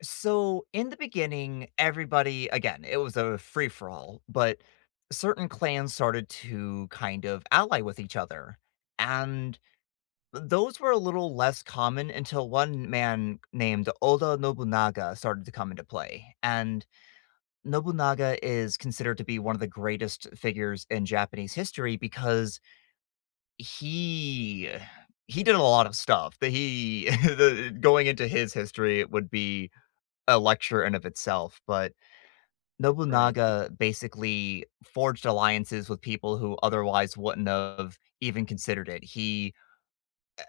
So in the beginning, everybody again, it was a free for all, but certain clans started to kind of ally with each other, and t those were a little less common until 1 man named Oda Nobunaga started to come into play, and Nobunaga is considered to be one of the greatest figures in Japanese history because he he did a lot of stuff. The he the going into his history, it would be a lecture in of itself, but Right. Nobunaga basically forged alliances with people who otherwise wouldn't of even considered it. He,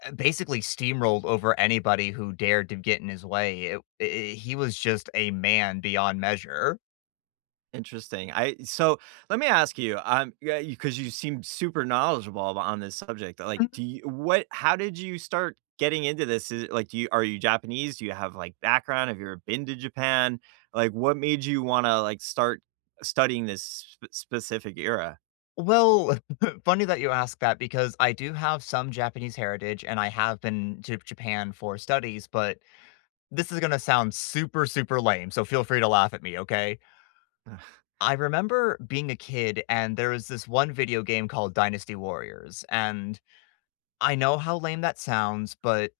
uh, basically steamrolled over anybody who dared to get in his way. It i i he was just a man beyond measure. Interesting. I so, let me ask you, I'm yeah, you 'cause you seem super knowledgeable on this subject. Like, Mhm. do you what how did you start getting into this? Is it, like, do you are you Japanese? Do you have, like, background? Have you ever been to Japan? Like, what made you wanna, like, start studying this s spe specific era? Well, funny that you ask that because I do have some Japanese heritage, and I have been to b y Japan for studies, but this is gonna sound super, super lame, so feel free to laugh at me, okay? Ah. I remember being a kid, and there was this one video game called Dynasty Warriors, and I know how lame that sounds, but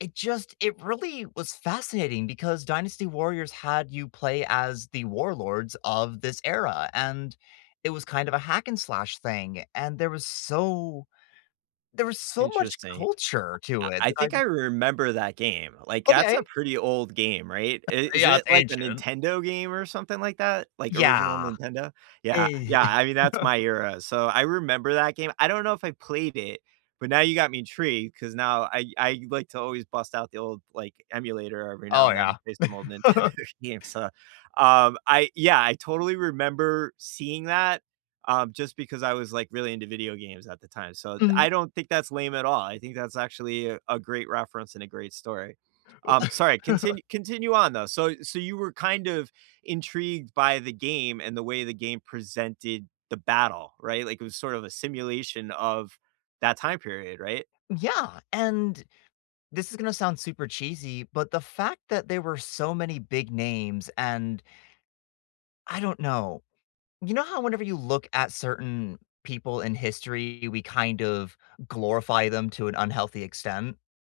it just it really was fascinating because Dynasty Warriors had you play as the warlords of this era, and it was kind of a hack and slash thing, and there was so there was so much Interesting. culture I to it I that I think I just remember that game. Like, that's a Okay. pretty old game, right? It [unintelligible] is Yeah, it, it's like, the ancient. Nintendo game or something like that? Like, original Yeah. Nintendo? Yeah, E yeah, I mean, that's my era. So, I remember that game, I don't know if I played it, but now you got me intrigued 'cause now I I like to always bust out the old, like, emulator every now Oh, and then yeah. based on old Nintendo games. So, um, I yeah, I totally remember seeing that, um, just because I was, like, really into video games at the time. So d Mhm. I don't think that's lame at all, I think that's actually a great reference and a great story. Um, sorry, continu continue on, though. So so you were kind of intrigued by the game and the way the game presented the battle, right? Like, it was sort of a simulation of that time period, right? Yeah, and this is gonna sound super cheesy, but the fact that there were so many big names and I don't know. You know how whenever you look at certain people in history, we kind of glorify them to an unhealthy extent?